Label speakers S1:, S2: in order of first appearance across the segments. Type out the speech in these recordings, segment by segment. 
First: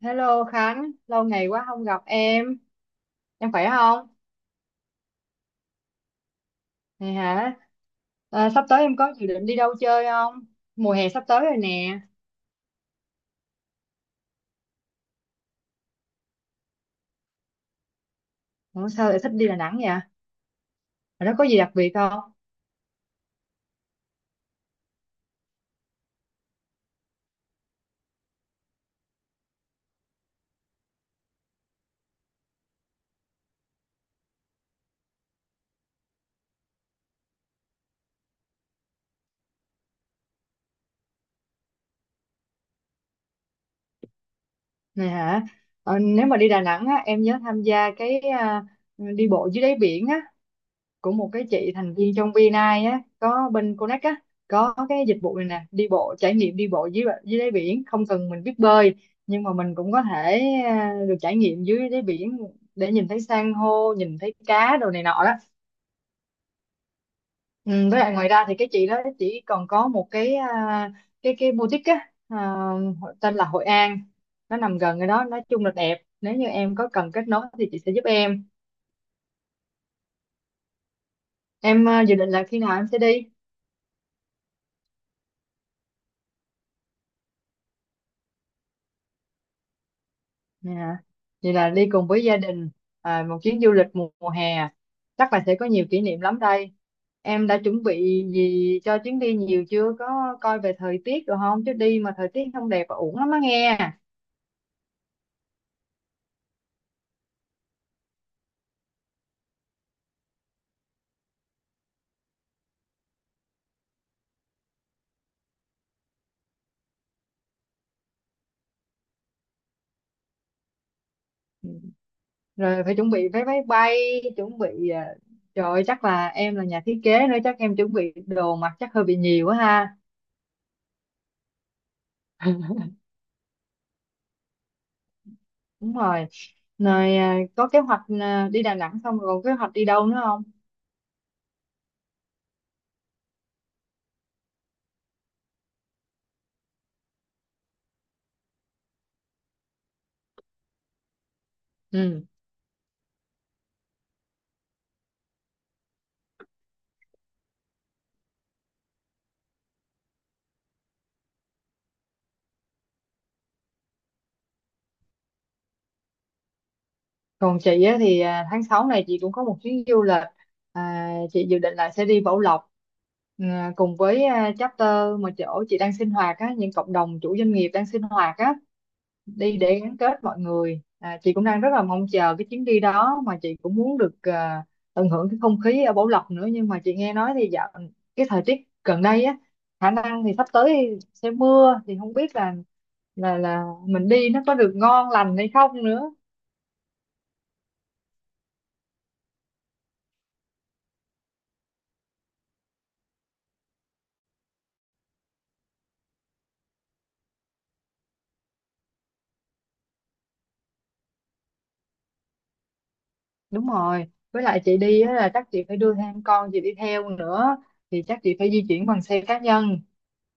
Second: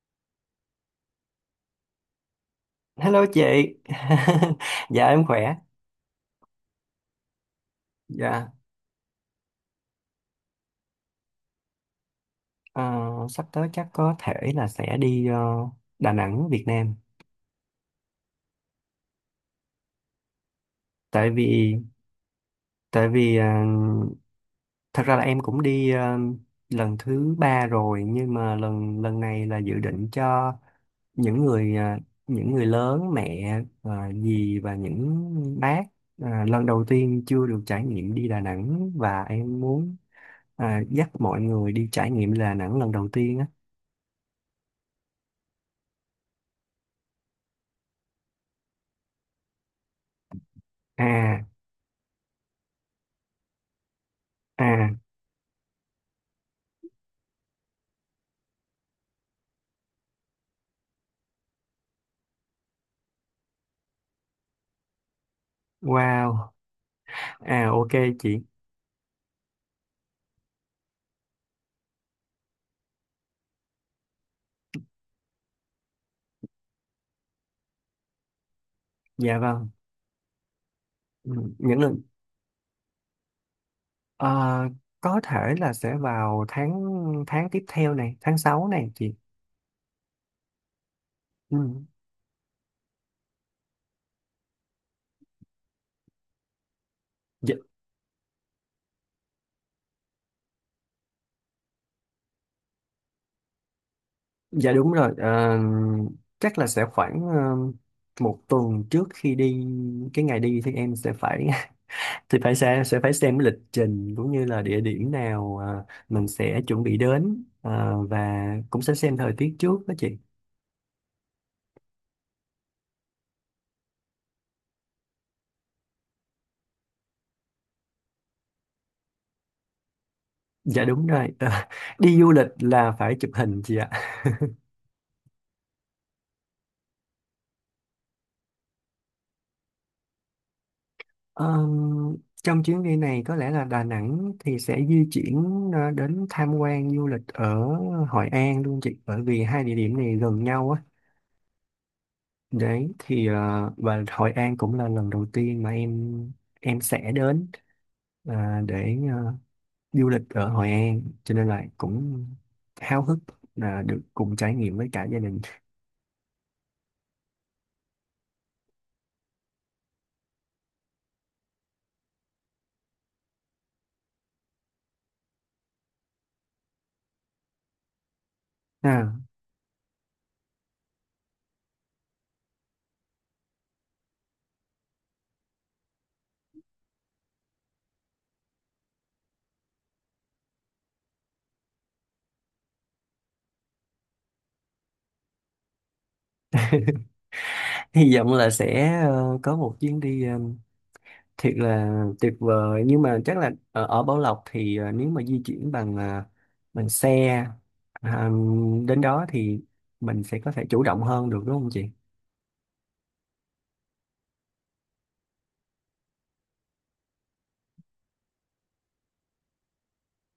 S1: Hello Khánh, lâu ngày quá không gặp
S2: Hello
S1: em khỏe
S2: chị,
S1: không?
S2: dạ em khỏe.
S1: Này hả?
S2: Dạ,
S1: Sắp tới em có dự định đi đâu chơi không? Mùa hè sắp tới rồi nè.
S2: ờ, sắp tới chắc có thể là sẽ đi Đà Nẵng, Việt Nam.
S1: Ủa, sao lại thích đi Đà Nẵng vậy? Ở
S2: Tại
S1: đó có gì đặc
S2: vì,
S1: biệt không?
S2: tại vì thật ra là em cũng đi lần thứ ba rồi, nhưng mà lần lần này là dự định cho những người ờ, những người lớn, mẹ, ờ, dì và những bác lần đầu tiên chưa được trải nghiệm đi Đà Nẵng, và em muốn ờ, dắt mọi người đi trải nghiệm Đà Nẵng lần đầu tiên á.
S1: Này hả? Nếu mà đi Đà Nẵng á, em nhớ tham gia cái đi bộ dưới đáy biển á, của một
S2: À.
S1: cái chị thành viên trong VNI á có bên Connect á, có
S2: À.
S1: cái dịch vụ này nè, đi bộ trải nghiệm đi bộ dưới dưới đáy biển, không cần mình biết bơi, nhưng mà mình cũng có thể được trải nghiệm dưới đáy biển để nhìn thấy san hô, nhìn thấy cá đồ này nọ đó.
S2: Wow, à
S1: Ừ,
S2: ok
S1: với lại ngoài
S2: chị,
S1: ra thì cái chị đó chỉ còn có một cái boutique tên là Hội An, nó nằm gần cái đó, nói chung là đẹp. Nếu như em có cần kết nối thì chị sẽ giúp em.
S2: dạ vâng, ừ, những
S1: Em
S2: lần
S1: dự định là khi nào em sẽ đi?
S2: ờ, có thể là sẽ vào tháng tháng tiếp theo này, tháng 6 này chị.
S1: Dạ. Vậy
S2: Ừ.
S1: là đi cùng với gia đình, một chuyến du lịch mùa hè à? Chắc là sẽ có nhiều kỷ niệm lắm đây. Em
S2: Dạ,
S1: đã chuẩn bị gì cho chuyến đi nhiều chưa? Có coi về thời tiết rồi không? Chứ đi mà thời tiết không đẹp và uổng lắm á nghe.
S2: dạ đúng rồi. Ờ, Chắc là sẽ khoảng một tuần trước khi đi, cái ngày đi thì em sẽ phải thì phải sẽ phải xem cái lịch trình cũng như là địa điểm nào mình sẽ chuẩn bị đến, và cũng sẽ xem thời tiết trước đó chị.
S1: Ừ. Rồi phải chuẩn bị vé máy bay, chuẩn bị trời ơi, chắc là em là nhà thiết kế nữa chắc em chuẩn bị đồ mặc chắc hơi bị nhiều quá ha.
S2: Dạ đúng rồi, đi du lịch là phải chụp hình chị ạ.
S1: Đúng rồi. Rồi có kế hoạch đi Đà Nẵng xong rồi còn kế hoạch đi đâu nữa không?
S2: Ờ, trong chuyến đi này có lẽ là Đà Nẵng thì sẽ di chuyển đến tham quan du lịch ở Hội An luôn chị, bởi vì hai địa điểm này gần nhau á,
S1: Ừ.
S2: đấy thì và Hội An cũng là lần đầu tiên mà em sẽ đến, để du lịch ở Hội An, cho nên là cũng háo hức là được cùng trải nghiệm với cả gia đình.
S1: Còn chị á, thì tháng 6 này chị cũng có một chuyến du lịch, chị dự định là sẽ đi Bảo Lộc, cùng với chapter mà chỗ chị đang sinh hoạt á, những cộng đồng chủ doanh nghiệp đang sinh hoạt á,
S2: à,
S1: đi để gắn kết mọi người. Chị cũng đang rất là mong chờ cái chuyến đi đó, mà chị cũng muốn được tận hưởng cái không khí ở Bảo Lộc nữa. Nhưng mà chị nghe nói thì dạo cái thời tiết gần đây á, khả năng thì sắp tới sẽ mưa, thì không biết là là mình đi nó có được ngon lành hay không nữa.
S2: hy vọng là sẽ có một chuyến đi thiệt là tuyệt vời, nhưng mà chắc là ở Bảo Lộc thì nếu mà di chuyển bằng xe ờ, đến đó thì mình sẽ có thể chủ động hơn được, đúng không chị?
S1: Đúng rồi, với lại chị đi á là chắc chị phải đưa thêm con chị đi theo nữa, thì chắc chị phải di chuyển bằng xe cá nhân,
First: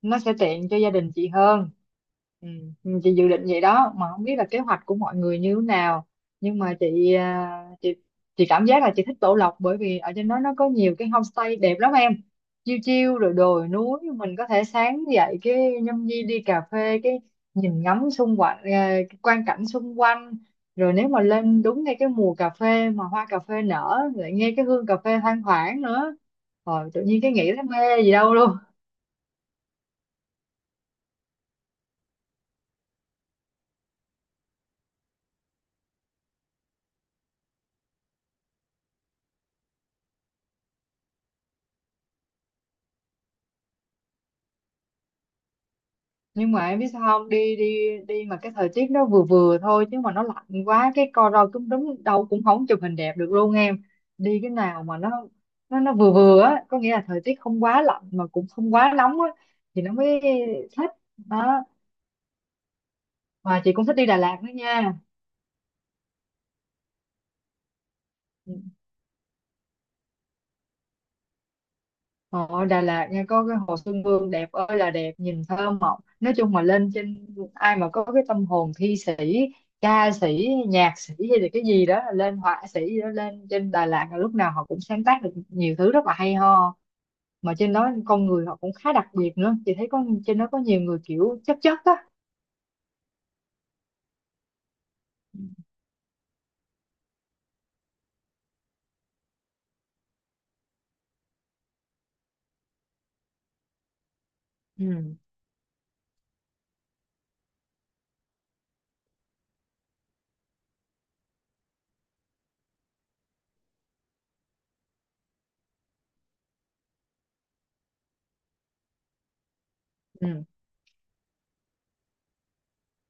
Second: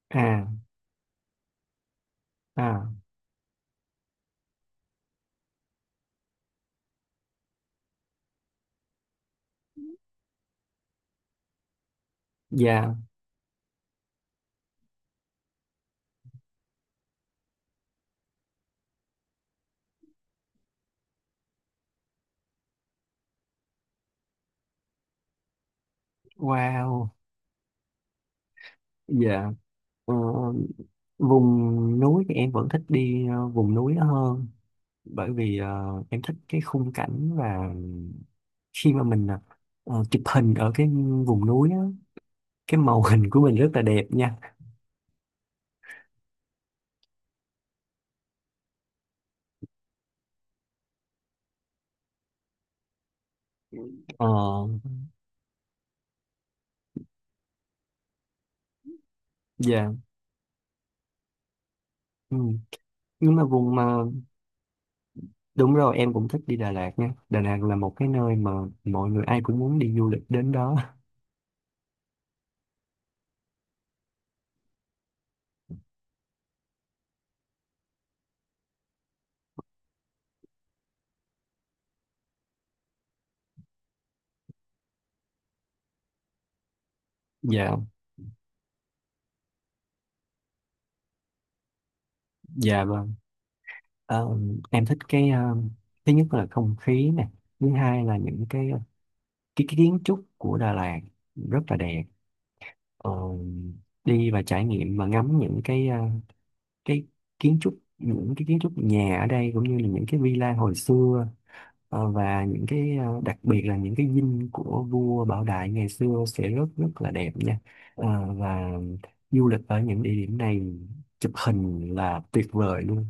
S1: nó sẽ
S2: À.
S1: tiện cho gia đình chị hơn. Ừ.
S2: À.
S1: Ừ, chị dự định vậy đó mà không biết là kế hoạch của mọi người như thế nào. Nhưng mà chị cảm giác là chị thích Tổ Lộc, bởi vì ở trên đó nó có nhiều cái homestay đẹp lắm em. Chiêu
S2: Dạ.
S1: chiêu rồi đồi núi, mình có thể sáng dậy cái nhâm nhi đi cà phê, cái nhìn ngắm xung quanh, cái quang cảnh xung quanh. Rồi nếu mà lên đúng ngay cái mùa cà phê mà hoa cà phê nở, lại nghe cái hương cà phê thoang thoảng nữa, rồi tự
S2: Wow.
S1: nhiên cái nghĩ thấy mê gì đâu luôn.
S2: Dạ. Ờ, vùng núi thì em vẫn thích đi vùng núi đó hơn, bởi vì em thích cái khung cảnh, và khi mà mình chụp hình ở cái vùng núi á, cái màu hình của mình rất là đẹp nha.
S1: Nhưng mà em biết sao không, đi đi đi mà cái thời tiết nó vừa vừa thôi, chứ mà nó lạnh quá cái co ro cúm đúng đâu cũng không chụp hình đẹp được luôn em. Đi cái
S2: Ờ.
S1: nào mà nó nó vừa vừa á, có nghĩa là thời tiết không quá lạnh mà cũng không quá nóng á, thì nó
S2: Dạ.
S1: mới thích đó.
S2: Ừ. Nhưng mà
S1: Mà chị
S2: vùng
S1: cũng thích
S2: mà
S1: đi Đà Lạt nữa nha.
S2: đúng rồi, em cũng thích đi Đà Lạt nha, Đà Lạt là một cái nơi mà mọi người ai cũng muốn đi du lịch đến đó.
S1: Họ Đà Lạt nha, có cái Hồ Xuân Hương đẹp ơi là đẹp, nhìn thơ mộng, nói chung mà lên trên, ai mà có cái tâm hồn thi sĩ, ca sĩ, nhạc sĩ hay là cái gì đó, lên họa sĩ gì đó, lên trên Đà Lạt là lúc nào họ cũng sáng tác được nhiều thứ rất là hay ho. Mà trên
S2: Dạ,
S1: đó con người họ cũng khá đặc biệt nữa, chị thấy có trên đó có nhiều người kiểu chất chất á.
S2: dạ, vâng. Ờ, em thích cái thứ nhất là không khí nè, thứ hai là những cái cái kiến trúc của Đà Lạt rất là đẹp. Ờ, Đi và trải nghiệm và
S1: Ừ.
S2: ngắm những cái cái kiến trúc, những cái kiến trúc nhà ở đây cũng như là những cái villa hồi xưa, và những cái đặc biệt là những cái dinh của vua Bảo Đại ngày xưa sẽ rất rất là đẹp nha. Và du lịch ở những địa điểm
S1: Ừ.
S2: này, chụp hình là tuyệt vời luôn.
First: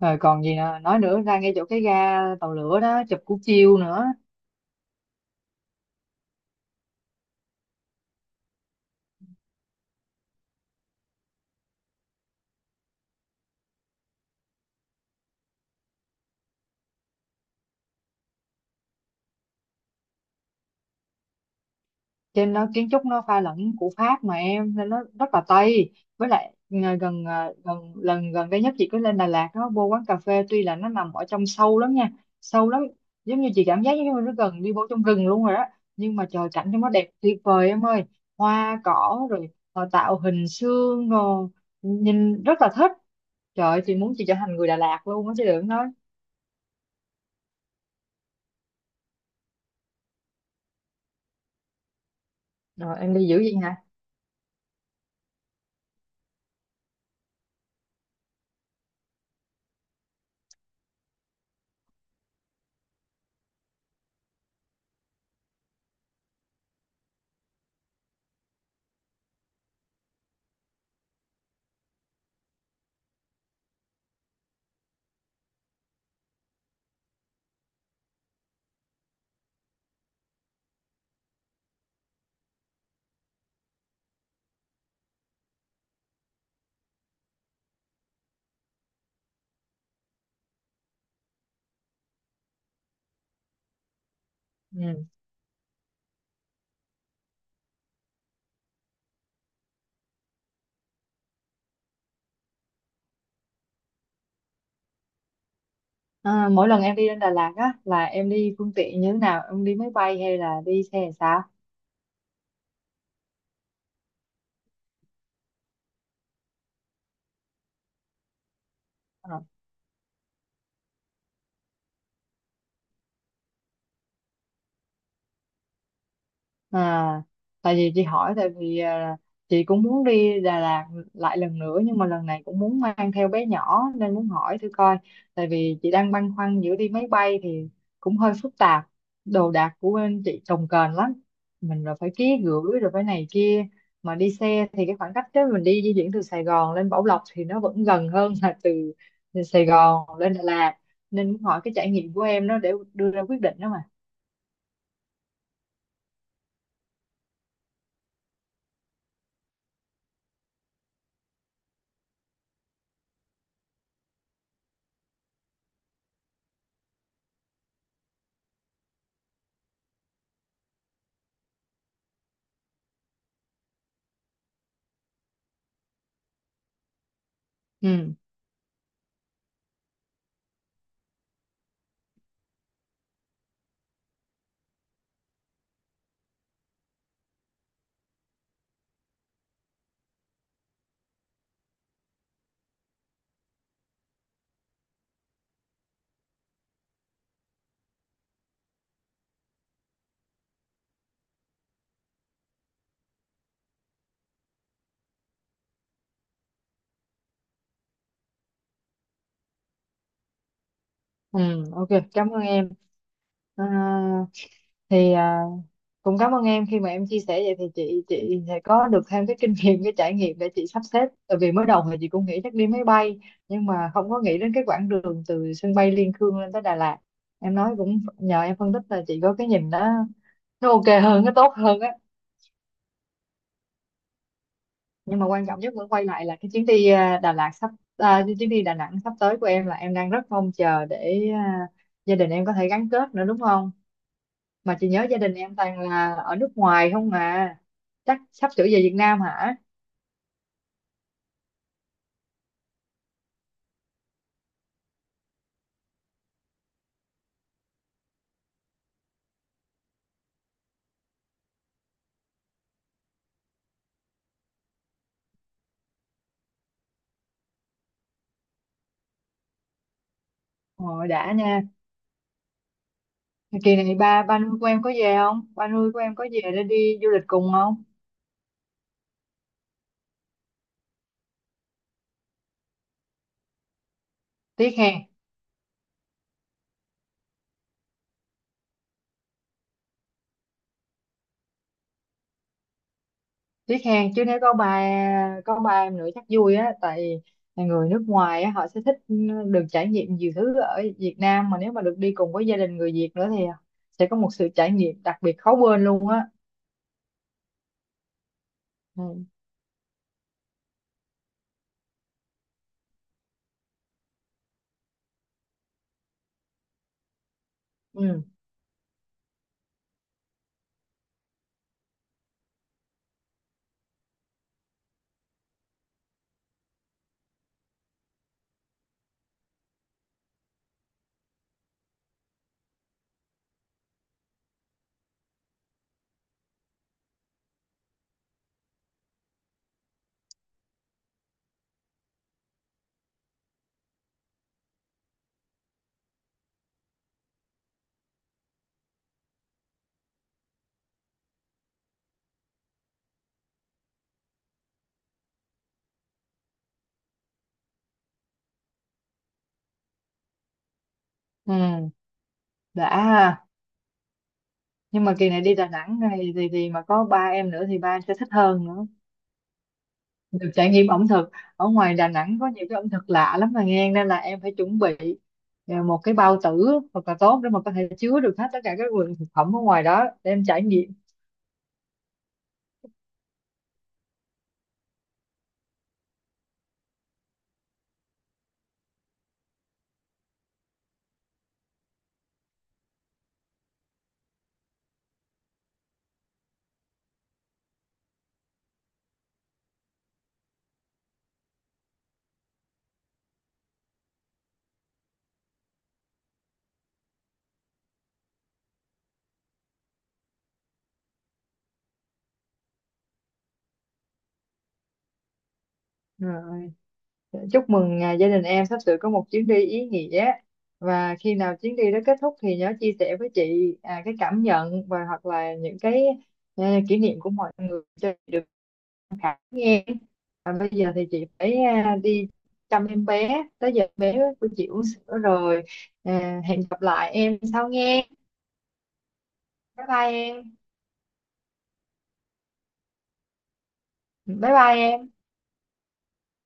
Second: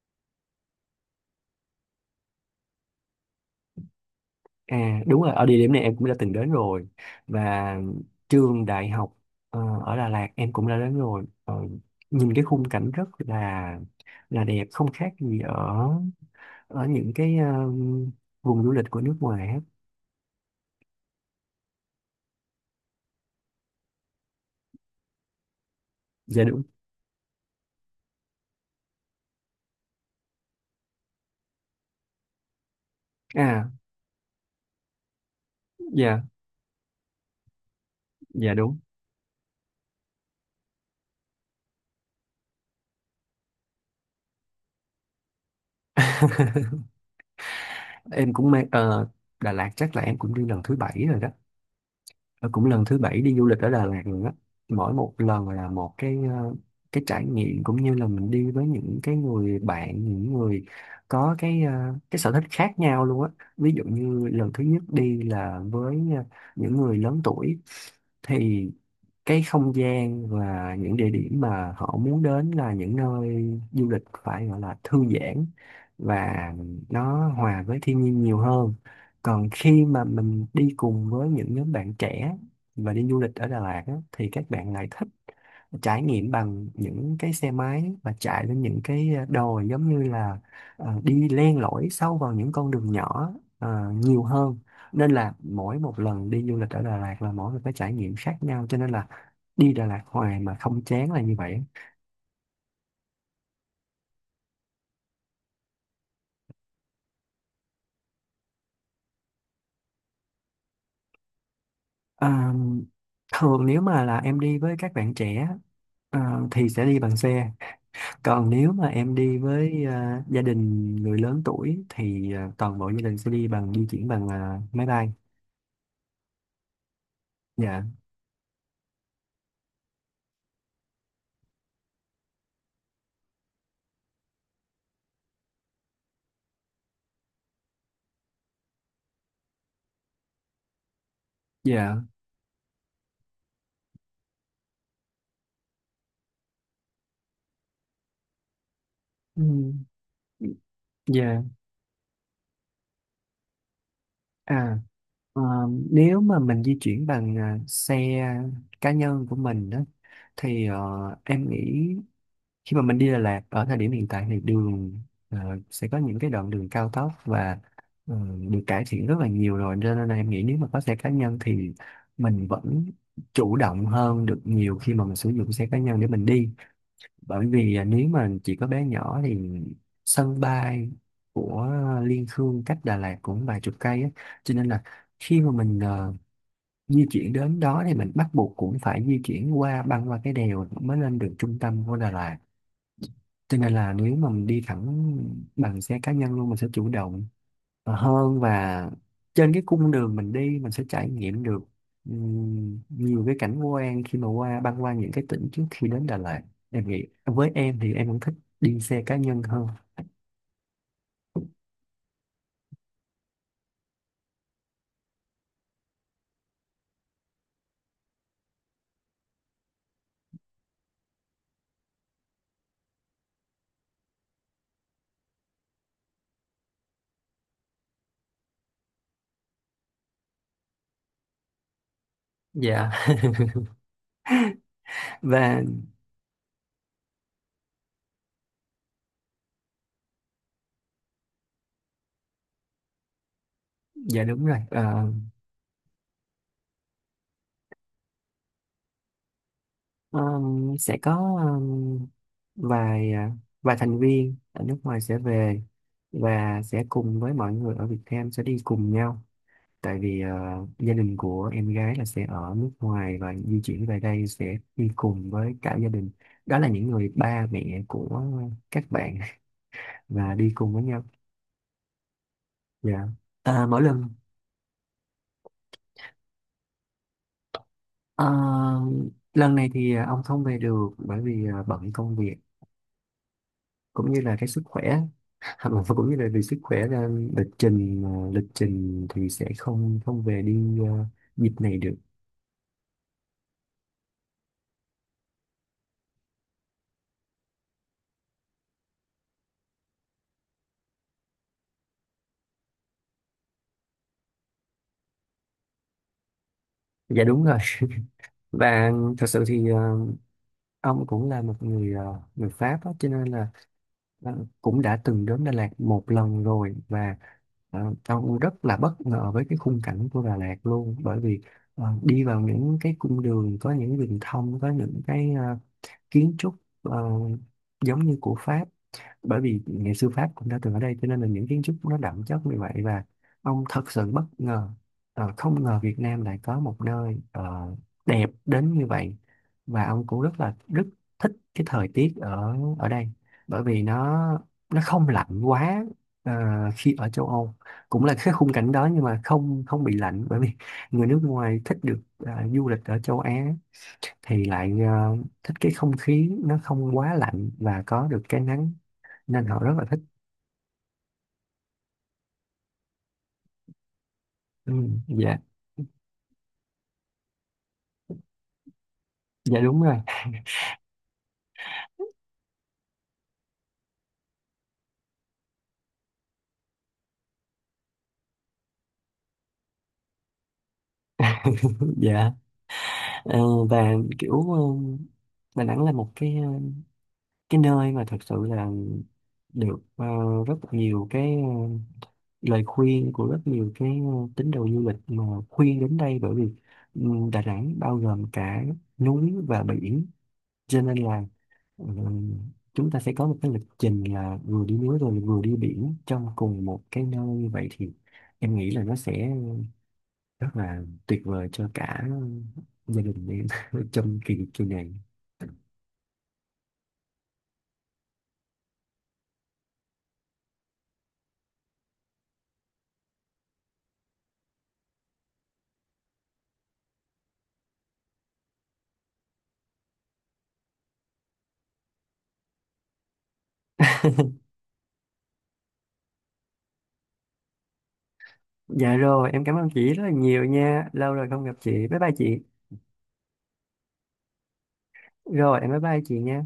S1: Rồi còn gì nữa nói nữa, ra ngay chỗ cái ga tàu lửa đó chụp cú chiêu nữa.
S2: À đúng rồi, ở địa điểm này em cũng đã từng đến rồi, và trường đại học ở Đà Lạt em cũng đã đến rồi. Ờ, Nhìn cái khung cảnh rất là đẹp, không khác gì ở ở những cái vùng du lịch của nước ngoài á.
S1: Trên đó kiến trúc nó pha lẫn của Pháp mà em, nên nó rất là Tây. Với
S2: Dạ
S1: lại
S2: đúng.
S1: gần gần lần gần đây nhất chị cứ lên Đà Lạt đó, vô quán cà phê, tuy là nó nằm ở trong sâu lắm nha, sâu lắm, giống như chị
S2: À.
S1: cảm giác giống như nó gần đi vô trong rừng luôn rồi đó. Nhưng
S2: Dạ,
S1: mà trời, cảnh trong nó đẹp tuyệt vời em ơi.
S2: dạ đúng.
S1: Hoa cỏ rồi họ tạo hình xương rồi, nhìn rất là thích. Trời ơi, chị muốn chị trở thành người Đà Lạt luôn á chứ đừng nói.
S2: Em cũng mê Đà Lạt, chắc là em cũng đi lần thứ bảy rồi đó. Ờ, Cũng lần thứ
S1: Rồi em
S2: bảy
S1: đi
S2: đi
S1: dữ
S2: du
S1: vậy
S2: lịch ở
S1: hả?
S2: Đà Lạt rồi đó. Mỗi một lần là một cái trải nghiệm, cũng như là mình đi với những cái người bạn, những người có cái sở thích khác nhau luôn á. Ví dụ như lần thứ nhất đi là với những người lớn tuổi, thì cái không gian và những địa điểm mà họ muốn đến là những nơi du lịch phải gọi là thư giãn và nó hòa với thiên nhiên nhiều hơn. Còn khi mà mình đi cùng với những nhóm bạn trẻ và đi du lịch ở Đà Lạt á, thì các bạn lại thích trải nghiệm bằng những cái xe máy và chạy lên những cái đồi, giống như là đi len lỏi sâu vào những con đường nhỏ nhiều hơn,
S1: Ừ.
S2: nên là mỗi một lần đi du lịch ở Đà Lạt là mỗi một cái trải nghiệm khác nhau, cho nên là đi Đà Lạt hoài mà không chán là như vậy.
S1: À, mỗi lần em đi lên Đà Lạt á là em đi phương tiện như thế nào? Em đi máy bay hay là đi xe hay sao?
S2: À, thường nếu mà là em đi với các bạn trẻ thì sẽ đi bằng xe. Còn nếu mà em đi với gia đình người lớn tuổi thì toàn bộ gia đình sẽ đi bằng, di chuyển bằng máy bay.
S1: À, tại
S2: Dạ.
S1: vì chị hỏi, tại vì chị cũng muốn đi Đà Lạt lại lần nữa, nhưng mà lần này cũng muốn mang theo bé nhỏ nên muốn hỏi thử coi. Tại vì chị đang băn khoăn, giữa đi máy bay thì cũng hơi phức tạp, đồ đạc của bên chị cồng kềnh lắm, mình rồi
S2: Dạ.
S1: phải ký gửi rồi phải này kia, mà đi xe thì cái khoảng cách đó mình đi di chuyển từ Sài Gòn lên Bảo Lộc thì nó vẫn gần hơn là từ Sài
S2: Ừ.
S1: Gòn lên Đà Lạt, nên
S2: Dạ.
S1: muốn hỏi cái trải nghiệm của em đó để đưa ra quyết định đó mà.
S2: À, ờ, nếu mà mình di chuyển bằng xe cá nhân của mình đó, thì em nghĩ khi mà mình đi Đà Lạt ở thời điểm hiện tại thì đường ờ, sẽ có những cái đoạn đường cao tốc, và ờ, được cải thiện rất là nhiều rồi, cho nên là em nghĩ nếu mà có xe cá nhân thì mình vẫn chủ động hơn được nhiều, khi mà mình sử dụng xe cá nhân để mình đi. Bởi vì nếu
S1: Ừ.
S2: mà chỉ có bé nhỏ thì sân bay của Liên Khương cách Đà Lạt cũng vài chục cây á, cho nên là khi mà mình di chuyển đến đó thì mình bắt buộc cũng phải di chuyển qua, băng qua cái đèo mới lên được trung tâm của Đà Lạt. Cho nên là nếu mà mình đi thẳng bằng xe cá nhân luôn, mình sẽ chủ động hơn, và trên cái cung đường mình đi mình sẽ trải nghiệm được nhiều cái cảnh quan khi mà qua, băng qua những cái tỉnh trước khi đến Đà Lạt. Em nghĩ với em thì em cũng thích đi xe cá nhân hơn.
S1: Ừ, ok, cảm ơn em. À, thì cũng cảm ơn em, khi mà em chia sẻ vậy thì chị sẽ có được thêm cái kinh nghiệm, cái trải nghiệm để chị sắp xếp. Tại vì mới đầu thì chị cũng nghĩ chắc đi máy bay, nhưng mà không có nghĩ đến cái quãng đường từ sân bay Liên Khương lên tới Đà Lạt. Em nói cũng nhờ em phân tích là chị có cái nhìn đó, nó ok hơn, nó tốt hơn á.
S2: Dạ.
S1: Nhưng mà quan
S2: Và
S1: trọng nhất vẫn quay lại là cái chuyến đi à, Đà Lạt sắp à, cái chuyến đi Đà Nẵng sắp tới của em, là em đang rất mong chờ để gia đình em có thể gắn kết nữa đúng không.
S2: dạ đúng rồi.
S1: Mà chị nhớ
S2: Ờ,
S1: gia đình em toàn là ở nước ngoài không à, chắc sắp sửa về Việt Nam hả.
S2: sẽ có vài à, vài thành viên ở nước ngoài sẽ về, và sẽ cùng với mọi người ở Việt Nam sẽ đi cùng nhau. Tại vì gia đình của em gái là sẽ ở nước ngoài và di chuyển về đây, sẽ đi cùng với cả gia đình, đó là những người ba mẹ của các bạn, và đi cùng với nhau.
S1: Rồi đã nha.
S2: Dạ. à,
S1: Kỳ
S2: mỗi
S1: này
S2: lần
S1: ba ba nuôi của em có về không, ba nuôi của em có về để đi du lịch cùng không?
S2: ờ, lần này thì ông không về được, bởi vì bận công việc cũng như là cái sức
S1: Tiếc hèn.
S2: khỏe. Mà cũng như là vì sức khỏe nên lịch trình, lịch trình thì sẽ không không về đi dịp này được.
S1: Tiếc hèn chứ, nếu có ba em nữa chắc vui á. Tại người nước ngoài á họ sẽ thích được trải nghiệm nhiều thứ ở Việt Nam, mà nếu mà được đi cùng với gia đình người Việt nữa thì sẽ có một sự trải nghiệm đặc biệt khó quên luôn á.
S2: Dạ đúng rồi. Và
S1: Ừ.
S2: thật sự thì ông cũng là người Pháp đó, cho nên là cũng đã từng đến Đà Lạt một lần rồi, và ờ,
S1: Ừ.
S2: ông rất là bất ngờ với cái khung cảnh của Đà Lạt luôn, bởi vì đi vào những cái cung đường có những đường thông, có những cái kiến trúc ờ, giống như của Pháp, bởi vì nghệ sư Pháp cũng đã từng ở đây cho nên là những kiến trúc nó đậm chất như vậy. Và ông thật sự bất ngờ, không ngờ Việt Nam lại có một nơi đẹp đến như vậy, và ông cũng rất là rất thích cái thời tiết ở ở đây, bởi vì nó không lạnh quá. ờ, Khi ở châu Âu cũng là cái khung cảnh đó nhưng mà không không bị lạnh, bởi vì người nước ngoài thích được du lịch ở châu Á thì lại thích cái không khí nó không quá lạnh và có được cái nắng, nên họ rất là thích.
S1: Ừ. Đã ha.
S2: Ừ.
S1: Nhưng mà kỳ
S2: Dạ,
S1: này đi Đà Nẵng này thì mà có ba em nữa thì ba em sẽ thích hơn nữa,
S2: dạ đúng rồi.
S1: được trải nghiệm ẩm thực. Ở ngoài Đà Nẵng có nhiều cái ẩm thực lạ lắm mà nghe, nên là em phải chuẩn bị một cái bao tử thật là tốt để mà có thể chứa được hết tất cả các nguồn thực phẩm ở ngoài đó để em trải nghiệm.
S2: Dạ. Ờ, và kiểu Đà Nẵng là một cái nơi mà thật sự là được rất nhiều cái lời khuyên của rất nhiều cái tín đồ du lịch mà khuyên đến đây, bởi vì ừ, Đà Nẵng bao gồm cả núi và biển. Cho nên là ừ, chúng ta sẽ có một cái lịch trình là vừa đi núi rồi vừa đi biển trong cùng một cái nơi, vậy thì em nghĩ là nó sẽ rất là tuyệt vời cho cả gia đình em trong kỳ kỳ này.
S1: Rồi. Chúc mừng gia đình em sắp sửa có một chuyến đi ý nghĩa. Và khi nào chuyến đi đó kết thúc thì nhớ chia sẻ với chị cái cảm nhận, và hoặc là những ờ, kỷ niệm của mọi người cho chị được tham khảo nghe. Và bây giờ thì chị phải đi chăm em bé, tới giờ bé của chị uống sữa rồi. À, hẹn gặp lại em sau nghe.
S2: Dạ rồi, em cảm ơn
S1: Bye
S2: chị rất là
S1: bye
S2: nhiều
S1: em.
S2: nha. Lâu rồi không gặp chị. Bye bye chị.
S1: Bye bye em.
S2: Rồi, em bye bye chị nha.